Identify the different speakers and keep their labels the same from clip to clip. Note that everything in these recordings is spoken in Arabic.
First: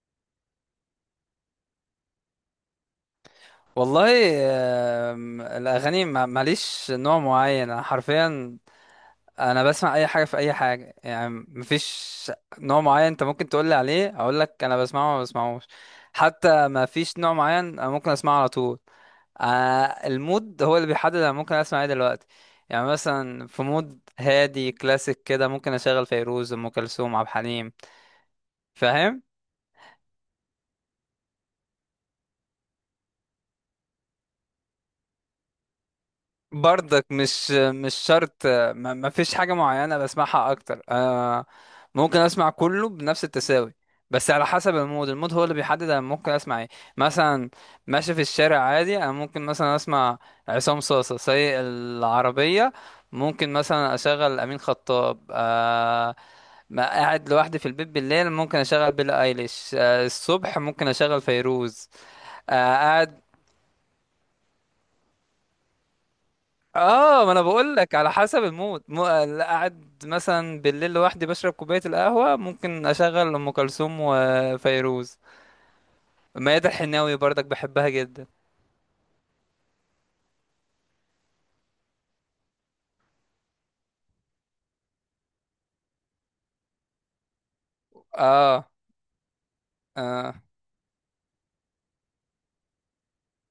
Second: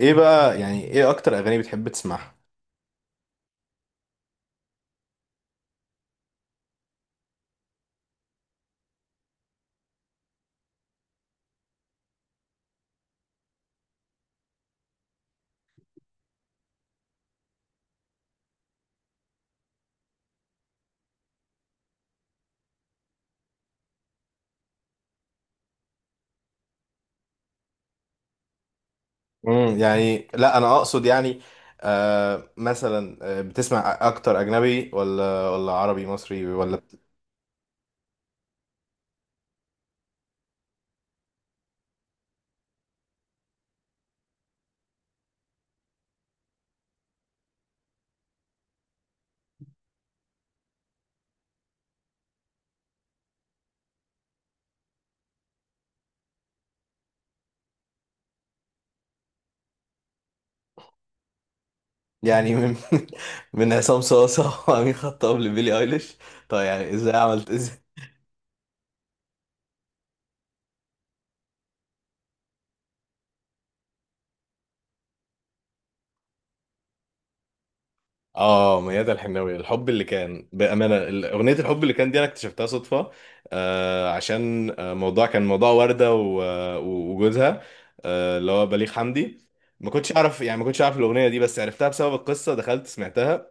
Speaker 1: ايه بقى، يعني ايه اكتر اغاني بتحب تسمعها؟
Speaker 2: والله. الأغاني ماليش نوع معين، أنا حرفيا أنا بسمع أي حاجة في أي حاجة، يعني مفيش نوع معين أنت ممكن تقولي عليه أقولك أنا بسمعه وما بسمعوش. حتى مفيش نوع معين أنا ممكن أسمعه على طول. المود هو اللي بيحدد أنا ممكن أسمع إيه دلوقتي. يعني مثلا في مود هادي كلاسيك كده ممكن أشغل فيروز، أم كلثوم، عبد الحليم. فاهم؟
Speaker 1: يعني، لا انا اقصد، يعني مثلا، بتسمع اكتر اجنبي ولا عربي مصري ولا
Speaker 2: برضك مش شرط، ما فيش حاجة معينة بسمعها أكتر أنا. ممكن أسمع كله بنفس التساوي، بس على حسب المود. المود هو اللي بيحدد أنا ممكن أسمع إيه. مثلا ماشي في الشارع عادي أنا ممكن مثلا أسمع عصام صاصة سايق العربية، ممكن مثلا أشغل أمين خطاب، ما قاعد لوحدي في البيت بالليل ممكن أشغل بيلي أيليش، الصبح ممكن أشغل فيروز.
Speaker 1: يعني من
Speaker 2: آه.
Speaker 1: من عصام صاصا وامين خطاب لبيلي ايليش. طيب، يعني ازاي
Speaker 2: اه، ما انا
Speaker 1: عملت؟
Speaker 2: بقول لك على حسب المود لا قاعد مثلا بالليل لوحدي بشرب كوبايه القهوه ممكن اشغل ام كلثوم وفيروز. ميادة الحناوي برضك بحبها جدا.
Speaker 1: اه، ميادة الحناوي، الحب اللي كان، بأمانة، أغنية الحب اللي كان دي أنا اكتشفتها صدفة. عشان موضوع، كان موضوع وردة وجوزها، اللي هو
Speaker 2: اه.
Speaker 1: بليغ حمدي. ما كنتش
Speaker 2: اه،
Speaker 1: أعرف، يعني ما كنتش أعرف الأغنية دي، بس عرفتها بسبب القصة، دخلت سمعتها.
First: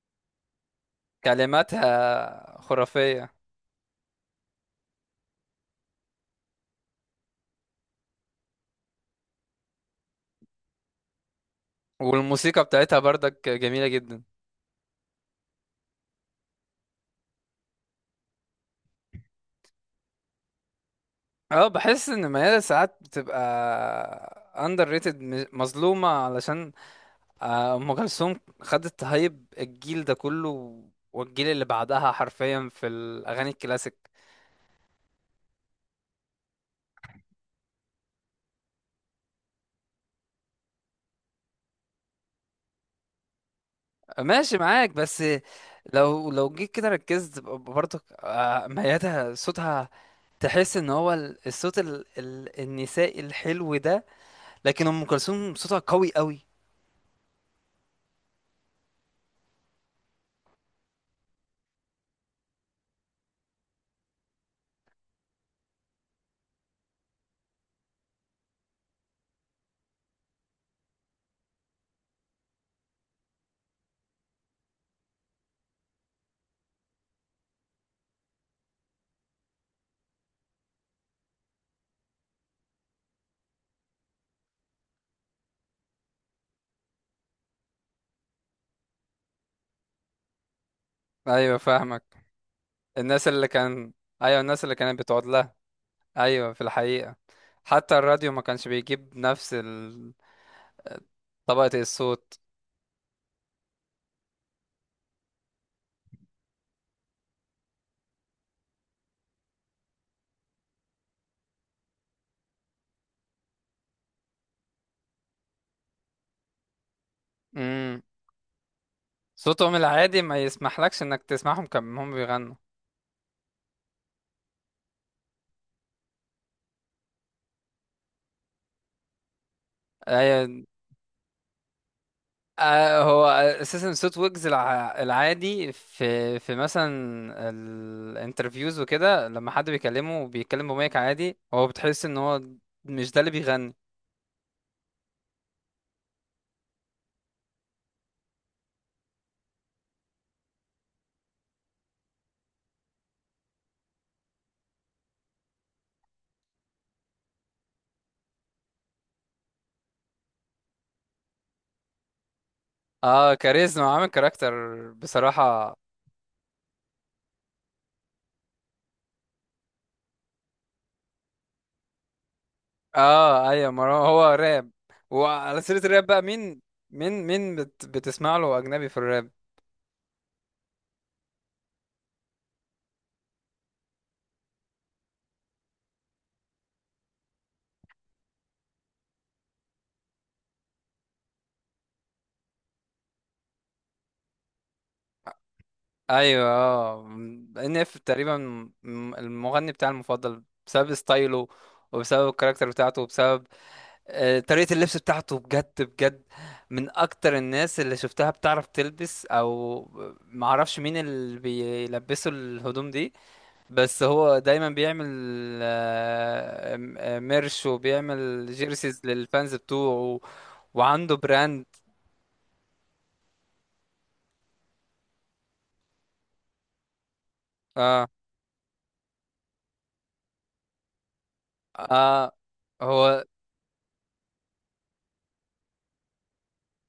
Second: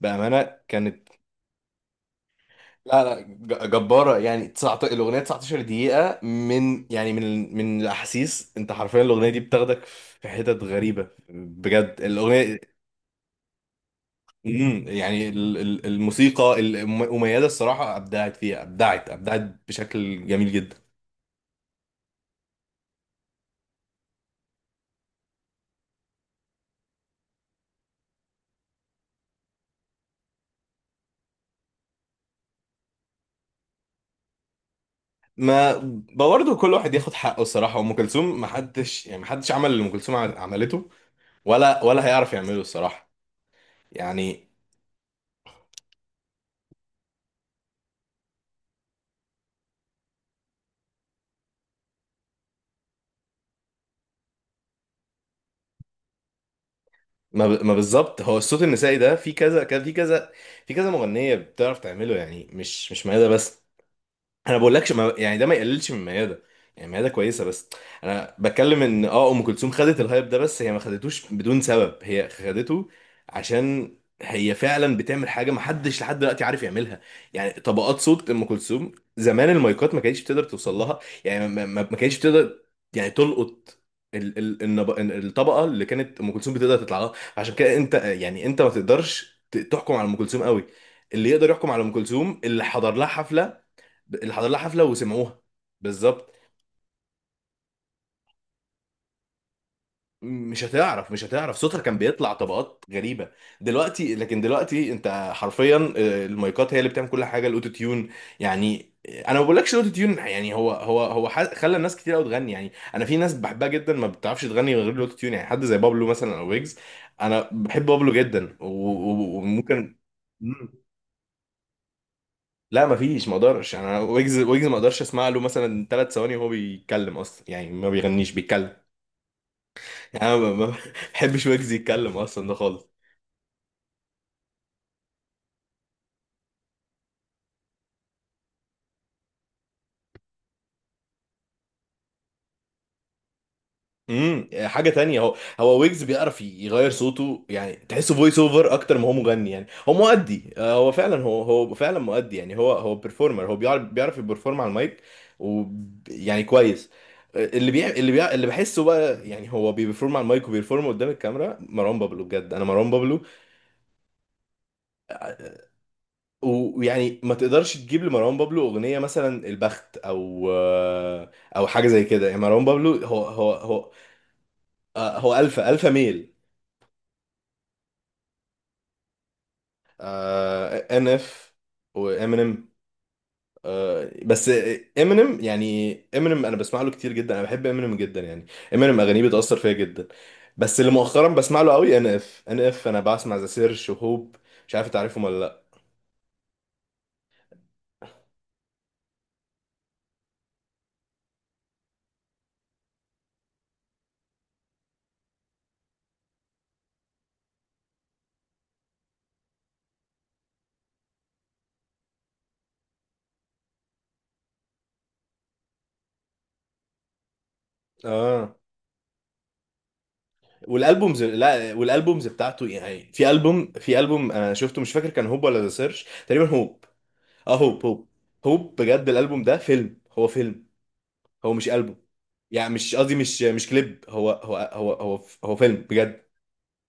Speaker 1: بأمانة كانت،
Speaker 2: كلماتها
Speaker 1: لا لا،
Speaker 2: خرافيه.
Speaker 1: جبارة. يعني 19، الأغنية 19 دقيقة من، يعني من الأحاسيس. أنت حرفيا الأغنية دي بتاخدك في حتت غريبة، بجد الأغنية.
Speaker 2: والموسيقى بتاعتها برضك جميله جدا.
Speaker 1: يعني، الموسيقى المميزه، الصراحه ابدعت فيها، ابدعت ابدعت بشكل جميل جدا.
Speaker 2: اه بحس ان ميادة ساعات بتبقى اندر ريتد، مظلومه، علشان ام كلثوم خدت هايب الجيل ده كله والجيل اللي بعدها حرفيا في الاغاني الكلاسيك.
Speaker 1: ما برضه كل واحد ياخد حقه. الصراحه ام كلثوم، ما حدش يعني ما حدش عمل اللي ام كلثوم عملته، ولا هيعرف يعمله الصراحه. يعني
Speaker 2: ماشي معاك، بس لو جيت كده ركزت، برضك ميادة صوتها، تحس ان هو الصوت ال النسائي الحلو ده، لكن ام كلثوم صوتها قوي قوي.
Speaker 1: ما ما بالظبط، هو الصوت النسائي ده في كذا كذا، في كذا، في كذا مغنيه بتعرف تعمله، يعني مش ميادة بس. انا بقولكش، ما يعني ده ما يقللش من ميادة. يعني ميادة كويسة، بس انا بتكلم ان ام كلثوم خدت الهايب ده، بس هي ما خدتوش بدون سبب، هي خدته عشان هي فعلا بتعمل حاجة ما حدش لحد دلوقتي عارف يعملها. يعني طبقات صوت ام كلثوم، زمان المايكات ما كانتش بتقدر توصل لها. يعني ما كانتش بتقدر يعني تلقط الطبقة اللي كانت ام كلثوم بتقدر تطلع لها. عشان كده انت، يعني انت ما تقدرش تحكم على ام كلثوم قوي. اللي يقدر
Speaker 2: ايوه
Speaker 1: يحكم على ام
Speaker 2: فاهمك.
Speaker 1: كلثوم اللي حضر لها
Speaker 2: الناس اللي
Speaker 1: حفلة،
Speaker 2: كان.
Speaker 1: اللي
Speaker 2: ايوه
Speaker 1: حضر لها
Speaker 2: الناس اللي
Speaker 1: حفله
Speaker 2: كانت بتقعد
Speaker 1: وسمعوها.
Speaker 2: لها.
Speaker 1: بالظبط.
Speaker 2: ايوه، في الحقيقة حتى الراديو ما كانش بيجيب نفس
Speaker 1: مش هتعرف، مش هتعرف. صوتها
Speaker 2: طبقة
Speaker 1: كان بيطلع
Speaker 2: الصوت.
Speaker 1: طبقات غريبه دلوقتي، لكن دلوقتي انت حرفيا، المايكات هي اللي بتعمل كل حاجه، الاوتو تيون يعني. انا ما بقولكش الاوتو تيون، يعني خلى الناس كتير قوي تغني. يعني انا في ناس بحبها جدا ما بتعرفش تغني من غير الاوتو تيون، يعني حد زي بابلو مثلا او ويجز. انا بحب
Speaker 2: امم
Speaker 1: بابلو جدا
Speaker 2: صوتهم
Speaker 1: وممكن.
Speaker 2: العادي ما
Speaker 1: مم.
Speaker 2: يسمحلكش انك تسمعهم كم هم بيغنوا.
Speaker 1: لا ما فيش، ما اقدرش. يعني أنا ويجز، ما اقدرش اسمع له مثلا 3 ثواني وهو بيتكلم اصلا، يعني ما بيغنيش بيتكلم. انا ما
Speaker 2: ايوه.
Speaker 1: ما- ما بحبش ويجز يتكلم اصلا ده خالص.
Speaker 2: هو اساسا صوت ويجز العادي في مثلا الانترفيوز وكده، لما حد بيكلمه بيتكلم بمايك عادي هو بتحس ان هو مش ده اللي بيغني.
Speaker 1: حاجه تانية، هو ويجز بيعرف يغير صوته، يعني تحسه فويس اوفر اكتر ما هو مغني. يعني هو مؤدي، هو فعلا، هو فعلا مؤدي، يعني هو بيرفورمر، هو بيعرف يبرفورم على المايك و يعني كويس. اللي بحسه بقى، يعني هو بيبرفورم على المايك وبيبرفورم قدام الكاميرا. مروان بابلو، بجد انا مروان بابلو
Speaker 2: اه، كاريزما عامل كاركتر، بصراحة.
Speaker 1: ويعني ما تقدرش تجيب لمروان بابلو اغنيه مثلا البخت او او حاجه زي كده. يعني مروان بابلو هو
Speaker 2: اه
Speaker 1: هو
Speaker 2: ايوه، ما
Speaker 1: هو
Speaker 2: هو راب.
Speaker 1: هو
Speaker 2: وعلى
Speaker 1: الفا
Speaker 2: سيرة الراب بقى،
Speaker 1: ميل.
Speaker 2: مين مين بتسمع له اجنبي في الراب؟
Speaker 1: NF وامينيم، بس امينيم يعني، امينيم انا بسمع له كتير جدا، انا بحب امينيم جدا يعني، امينيم اغانيه بتاثر فيا جدا. بس اللي مؤخرا بسمع له قوي ان اف، انا بسمع ذا سيرش وهوب. مش عارف تعرفهم ولا لا؟
Speaker 2: ايوه اه. ان اف تقريبا المغني بتاعي المفضل، بسبب ستايله وبسبب الكاركتر بتاعته وبسبب طريقة اللبس بتاعته. بجد بجد من أكتر الناس اللي شفتها بتعرف تلبس، أو معرفش مين اللي بيلبسوا الهدوم دي. بس هو دايما بيعمل ميرش وبيعمل
Speaker 1: اه،
Speaker 2: جيرسيز للفانز بتوعه. وعنده
Speaker 1: والالبومز،
Speaker 2: براند.
Speaker 1: لا والالبومز بتاعته يعني، في البوم، انا شفته مش فاكر كان هوب ولا ذا سيرش، تقريبا هوب. اه، هوب هوب.
Speaker 2: اه،
Speaker 1: هوب بجد، الالبوم ده فيلم، هو فيلم، هو مش ألبوم.
Speaker 2: اه،
Speaker 1: يعني مش قصدي،
Speaker 2: هو
Speaker 1: مش كليب، هو فيلم بجد.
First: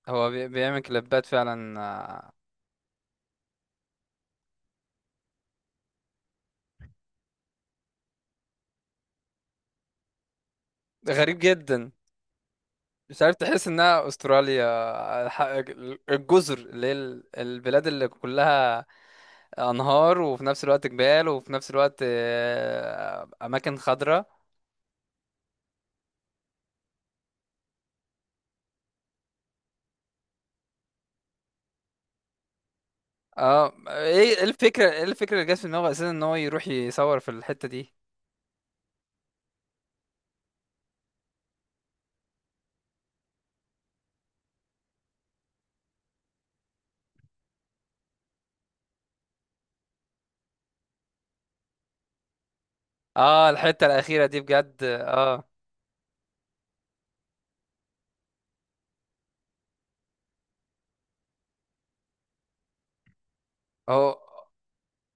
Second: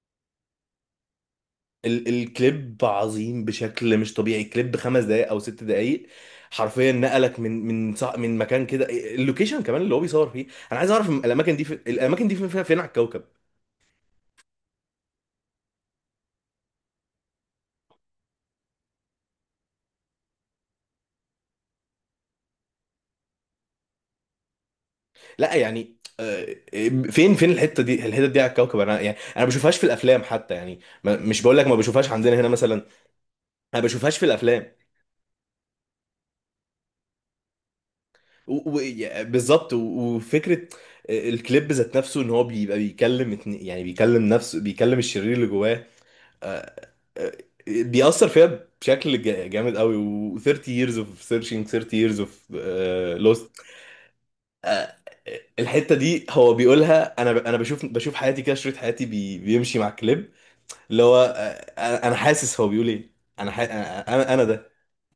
Speaker 2: هو بيعمل كليبات فعلا.
Speaker 1: الكليب عظيم بشكل مش طبيعي. كليب 5 دقايق او 6 دقايق، حرفيا نقلك من مكان كده، اللوكيشن كمان اللي هو بيصور فيه. انا عايز اعرف
Speaker 2: غريب
Speaker 1: الاماكن دي، في
Speaker 2: جدا،
Speaker 1: الاماكن دي فين، فين على
Speaker 2: مش
Speaker 1: الكوكب؟
Speaker 2: عارف، تحس انها استراليا. الجزر اللي هي البلاد اللي كلها انهار وفي نفس الوقت جبال وفي نفس الوقت اماكن خضراء.
Speaker 1: لا، يعني فين الحته دي، على الكوكب. انا يعني انا ما بشوفهاش في الافلام حتى، يعني مش بقول لك ما بشوفهاش عندنا هنا مثلا، انا
Speaker 2: اه،
Speaker 1: ما بشوفهاش في
Speaker 2: ايه إيه
Speaker 1: الافلام.
Speaker 2: الفكره ايه الفكره اللي جت في دماغه اساسا ان هو يروح يصور في الحته دي.
Speaker 1: بالظبط، وفكره الكليب ذات نفسه ان هو بيبقى بيكلم يعني بيكلم نفسه، بيكلم الشرير اللي جواه. آه، آه، بيأثر فيها بشكل جامد قوي. و 30 years of searching, 30 years of lost.
Speaker 2: اه الحته الاخيره دي بجد.
Speaker 1: آه،
Speaker 2: اه،
Speaker 1: الحته دي هو بيقولها، انا انا بشوف حياتي، كده شريط حياتي بيمشي مع الكليب. اللي هو، أنا حاسس هو بيقول ايه. انا ح- انا
Speaker 2: هو
Speaker 1: انا أنا ده.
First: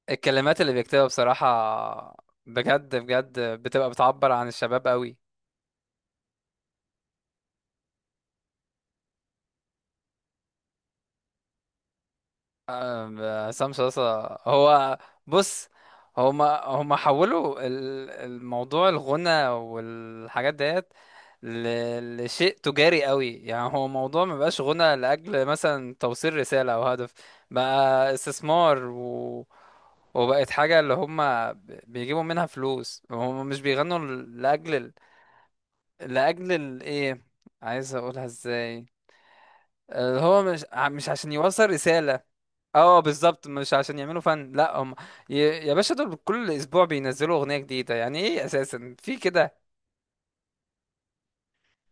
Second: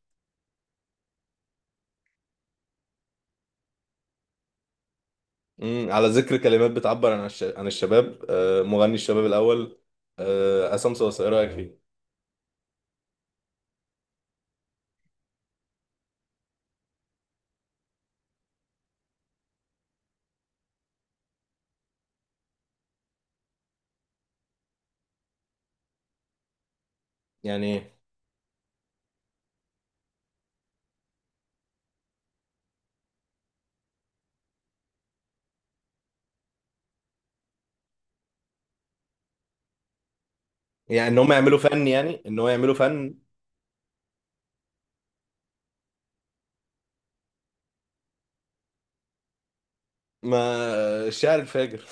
Speaker 2: الكلمات اللي بيكتبها بصراحه بجد بجد بتبقى بتعبر عن الشباب قوي.
Speaker 1: على ذكر كلمات بتعبر عن عن الشباب، مغني الشباب الاول، عصام صاصا ايه رايك فيه؟
Speaker 2: عصام صاصا هو، بص، هما حولوا الموضوع، الغنى والحاجات ديت لشيء تجاري قوي. يعني هو موضوع ما بقاش غنى لأجل مثلا توصيل رسالة أو هدف،
Speaker 1: يعني
Speaker 2: بقى استثمار وبقت حاجة اللي هما بيجيبوا منها فلوس. هما مش بيغنوا لأجل إيه، عايز أقولها إزاي، اللي هو مش ع-
Speaker 1: يعني
Speaker 2: مش
Speaker 1: ان هم
Speaker 2: عشان
Speaker 1: يعملوا
Speaker 2: يوصل
Speaker 1: فن،
Speaker 2: رسالة.
Speaker 1: يعني ان هو يعملوا
Speaker 2: اه
Speaker 1: فن.
Speaker 2: بالظبط، مش عشان يعملوا فن، لا هم يا باشا دول كل اسبوع بينزلوا اغنيه جديده. يعني ايه اساسا في كده.
Speaker 1: ما الشاعر الفاجر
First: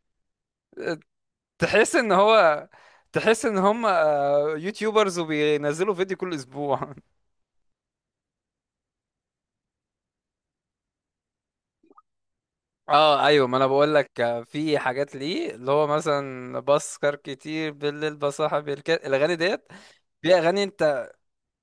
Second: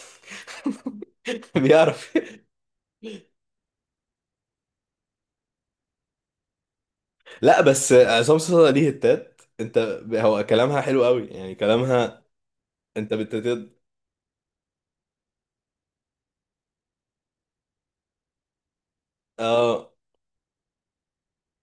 Speaker 2: تحس ان
Speaker 1: بيعرف.
Speaker 2: هو تحس ان هم يوتيوبرز وبينزلوا فيديو كل اسبوع.
Speaker 1: لا بس، عصام صاصا ليه هتات انت؟ هو كلامها حلو قوي يعني، كلامها انت
Speaker 2: اه
Speaker 1: بتت
Speaker 2: ايوه، ما انا بقول لك في حاجات، ليه اللي هو مثلا بسكر كتير بالليل بصاحب الاغاني ديت.
Speaker 1: اه.
Speaker 2: في اغاني، انت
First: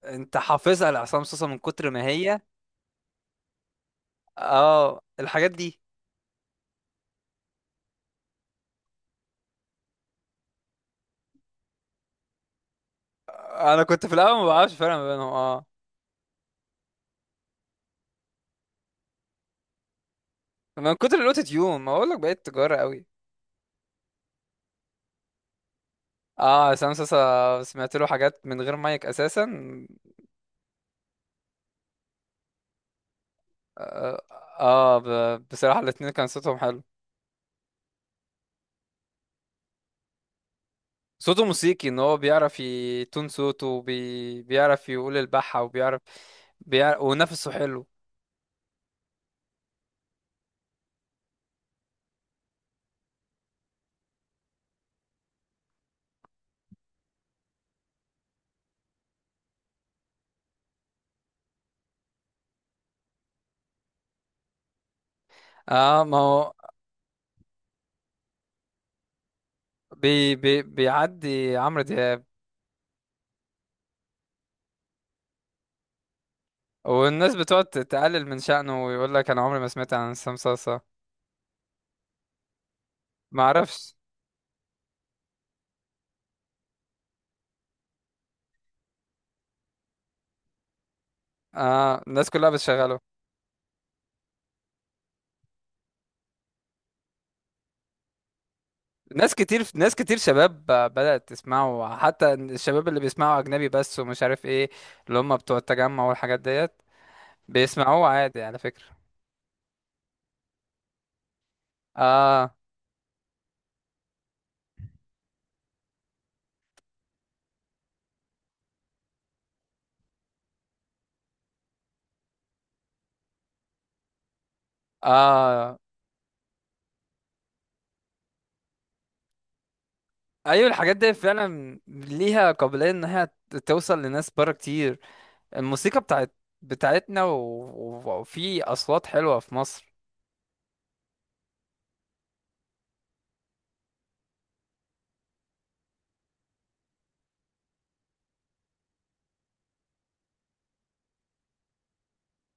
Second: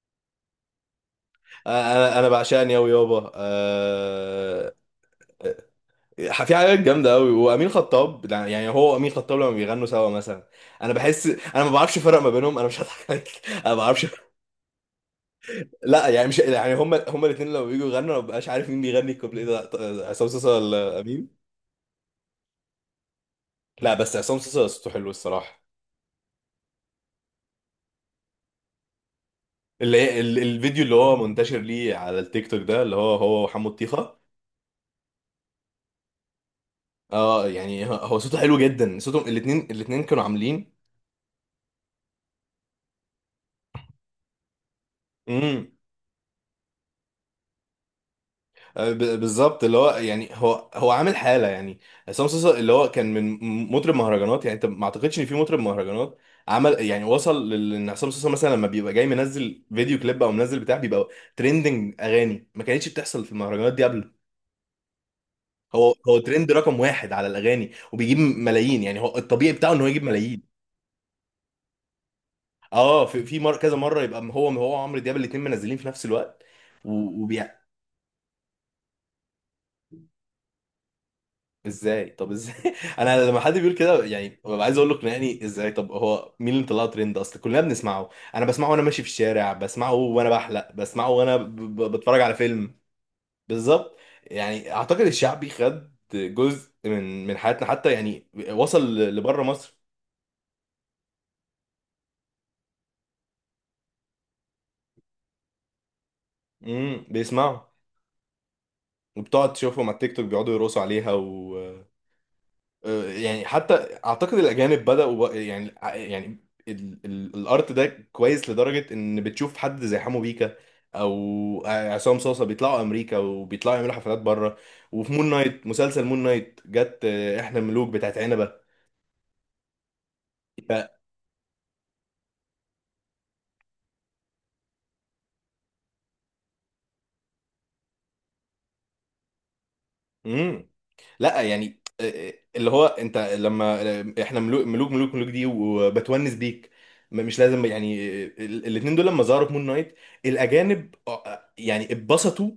Speaker 2: انت حافظها لعصام صوصه من كتر ما
Speaker 1: انا
Speaker 2: هي.
Speaker 1: بعشقني قوي يابا،
Speaker 2: اه الحاجات دي.
Speaker 1: في حاجات جامده قوي. وامين خطاب، يعني هو وامين خطاب لما بيغنوا سوا مثلا، انا بحس، انا ما بعرفش افرق ما بينهم. انا مش هضحك عليك انا ما
Speaker 2: انا
Speaker 1: بعرفش.
Speaker 2: كنت في الاول ما بعرفش فرق ما بينهم. اه،
Speaker 1: لا، يعني مش يعني هما الاثنين لما بييجوا يغنوا، أنا ما ببقاش عارف مين بيغني الكوبليه ده، عصام صاصا
Speaker 2: من
Speaker 1: ولا
Speaker 2: كتر
Speaker 1: امين؟
Speaker 2: الاوتو تيون ما اقول لك بقيت تجاره قوي.
Speaker 1: لا بس، عصام صاصا صوته حلو الصراحه.
Speaker 2: اه، عصام صاصا سمعت له حاجات من غير مايك اساسا.
Speaker 1: اللي هي الفيديو اللي هو منتشر ليه على التيك توك ده، اللي هو وحمو الطيخه.
Speaker 2: اه، آه، بصراحه الاتنين كان صوتهم حلو.
Speaker 1: اه، يعني هو صوته حلو جدا، صوتهم الاثنين، كانوا عاملين.
Speaker 2: صوته موسيقي، ان هو بيعرف يتون صوته بيعرف يقول البحة،
Speaker 1: امم
Speaker 2: وبيعرف ونفسه حلو.
Speaker 1: بالظبط. اللي هو يعني هو عامل حاله يعني. عصام صاصا اللي هو كان من مطرب مهرجانات. يعني انت ما اعتقدش ان في مطرب مهرجانات عمل، يعني وصل ان عصام صاصا مثلا لما بيبقى جاي منزل فيديو كليب او منزل بتاع، بيبقى ترندنج. اغاني ما كانتش بتحصل في المهرجانات دي قبل. هو
Speaker 2: اه،
Speaker 1: هو
Speaker 2: ما
Speaker 1: ترند
Speaker 2: هو
Speaker 1: رقم واحد على الاغاني، وبيجيب ملايين. يعني هو الطبيعي بتاعه ان هو يجيب ملايين.
Speaker 2: بيعدي عمرو دياب.
Speaker 1: اه، في في كذا مره يبقى هو، هو وعمرو دياب الاثنين منزلين في نفس الوقت.
Speaker 2: والناس بتقعد تقلل من شأنه ويقول لك انا عمري ما سمعت عن عصام صاصا.
Speaker 1: ازاي؟ طب ازاي؟ انا لما
Speaker 2: ما
Speaker 1: حد بيقول
Speaker 2: اعرفش.
Speaker 1: كده، يعني ببقى عايز اقول له اقنعني ازاي، طب هو مين اللي طلعه ترند؟ اصل كلنا بنسمعه، انا بسمعه وانا ماشي في الشارع، بسمعه وانا بحلق، بسمعه وانا
Speaker 2: اه،
Speaker 1: بتفرج
Speaker 2: الناس
Speaker 1: على
Speaker 2: كلها
Speaker 1: فيلم.
Speaker 2: بتشغله.
Speaker 1: بالظبط. يعني اعتقد الشعبي خد جزء من حياتنا، حتى يعني وصل
Speaker 2: ناس
Speaker 1: لبره
Speaker 2: كتير،
Speaker 1: مصر.
Speaker 2: ناس كتير شباب بدأت تسمعه، حتى الشباب اللي بيسمعوا أجنبي بس ومش عارف ايه، اللي هم بتوع التجمع والحاجات ديت،
Speaker 1: بيسمعه،
Speaker 2: بيسمعوه عادي على فكرة.
Speaker 1: وبتقعد تشوفهم على التيك توك بيقعدوا يرقصوا عليها.
Speaker 2: اه.
Speaker 1: يعني حتى اعتقد الاجانب بداوا يعني الارت ده كويس لدرجه ان بتشوف حد زي حمو بيكا او عصام صاصا بيطلعوا امريكا، وبيطلعوا يعملوا حفلات بره. وفي مون نايت،
Speaker 2: اه
Speaker 1: مسلسل مون نايت جت احنا ملوك بتاعت عنبه.
Speaker 2: ايوه، الحاجات دي فعلا ليها قابلية انها توصل لناس بره كتير. الموسيقى بتاعتنا، وفي أصوات حلوة في مصر.
Speaker 1: امم لا، يعني اللي هو انت لما احنا ملوك دي، وبتونس بيك. مش لازم، يعني الاتنين دول لما ظهروا في مون نايت الاجانب، يعني اتبسطوا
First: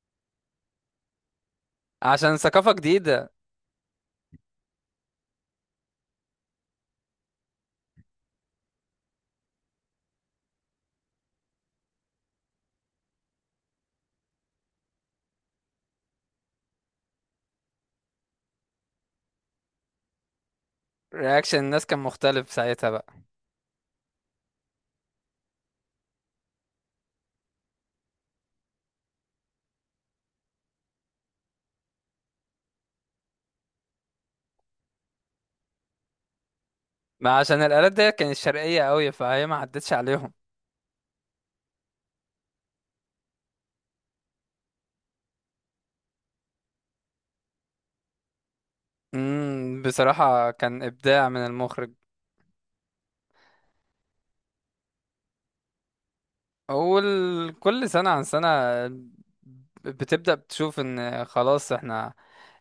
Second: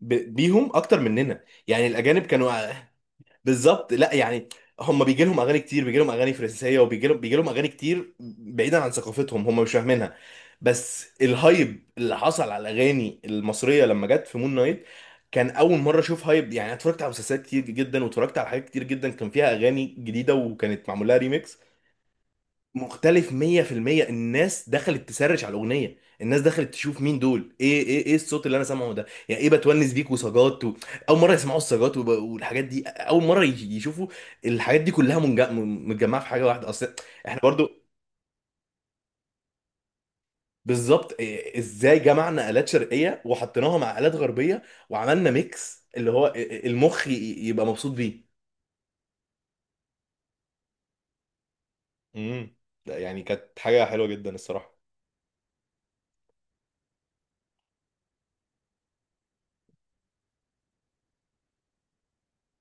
Speaker 1: بيهم اكتر مننا. يعني الاجانب
Speaker 2: عشان
Speaker 1: كانوا،
Speaker 2: ثقافة جديدة.
Speaker 1: بالظبط. لا يعني، هم بيجي لهم اغاني كتير، بيجي لهم اغاني فرنسيه، وبيجي لهم اغاني كتير بعيدا عن ثقافتهم، هم مش فاهمينها. بس الهايب اللي حصل على الاغاني المصريه لما جت في مون نايت كان اول مره اشوف هايب. يعني أنا اتفرجت على مسلسلات كتير جدا واتفرجت على حاجات كتير جدا كان فيها اغاني جديده وكانت معمول لها ريميكس
Speaker 2: رياكشن الناس كان مختلف ساعتها بقى.
Speaker 1: مختلف 100%. الناس دخلت تسرش على الاغنيه، الناس دخلت تشوف مين دول، ايه ايه الصوت اللي انا سامعه ده، يعني ايه بتونس بيك وسجات و... اول مره يسمعوا السجات والحاجات دي. اول مره يشوفوا الحاجات دي كلها متجمعه في حاجه واحده. اصل
Speaker 2: ما
Speaker 1: احنا
Speaker 2: عشان
Speaker 1: برضو،
Speaker 2: الآلات دي كانت شرقية قوي فهي ما عدتش عليهم.
Speaker 1: بالظبط. ازاي جمعنا الات شرقيه وحطيناها مع الات غربيه، وعملنا ميكس اللي هو المخ يبقى مبسوط بيه.
Speaker 2: بصراحة كان إبداع من المخرج.
Speaker 1: امم ده يعني كانت حاجه حلوه جدا الصراحه.
Speaker 2: أول، كل سنة عن سنة بتبدأ بتشوف إن خلاص إحنا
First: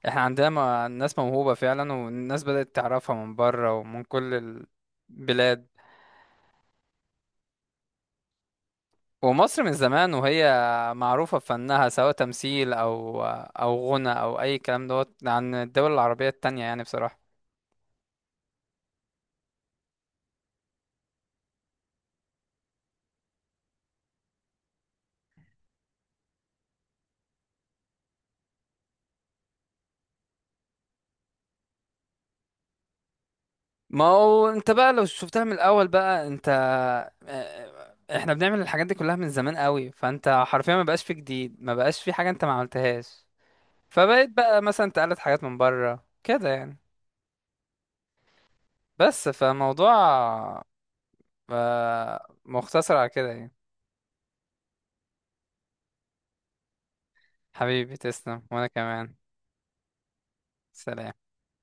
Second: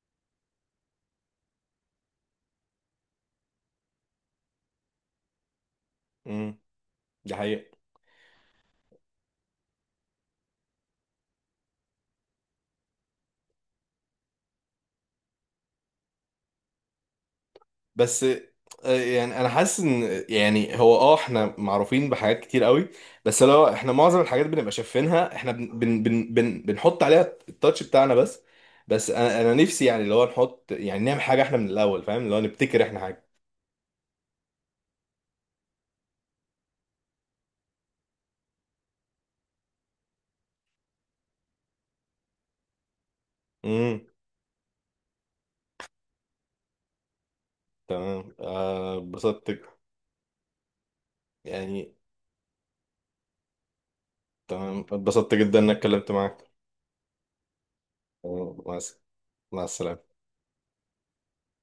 Speaker 2: إحنا عندنا، ناس موهوبة فعلا، والناس بدأت تعرفها من بره ومن كل البلاد.
Speaker 1: امم دي حقيقه.
Speaker 2: ومصر من زمان وهي معروفة بفنها، سواء تمثيل أو غنى أو أي كلام، دوت عن الدول العربية التانية يعني بصراحة.
Speaker 1: بس يعني انا حاسس ان، يعني هو اه احنا معروفين بحاجات كتير قوي، بس لو احنا معظم الحاجات بنبقى شايفينها، احنا بن بن بن بن بنحط عليها التاتش بتاعنا بس. بس انا نفسي يعني اللي هو نحط، يعني نعمل حاجه احنا من الاول، فاهم؟ اللي هو نبتكر احنا حاجه.
Speaker 2: ما هو انت بقى لو شفتها من الاول بقى، انت احنا بنعمل الحاجات دي كلها من زمان قوي، فانت حرفيا ما بقاش في جديد، ما بقاش في حاجة انت ما عملتهاش.
Speaker 1: امم
Speaker 2: فبقيت بقى مثلا تقلد حاجات من بره كده، يعني
Speaker 1: تمام،
Speaker 2: بس
Speaker 1: اتبسطت
Speaker 2: فموضوع،
Speaker 1: يعني.
Speaker 2: اه، مختصر على كده يعني.
Speaker 1: تمام، اتبسطت جدا انك اتكلمت معاك.
Speaker 2: حبيبي تسلم
Speaker 1: آه،
Speaker 2: وانا
Speaker 1: مع الس-
Speaker 2: كمان.
Speaker 1: مع السلامه.
Speaker 2: سلام.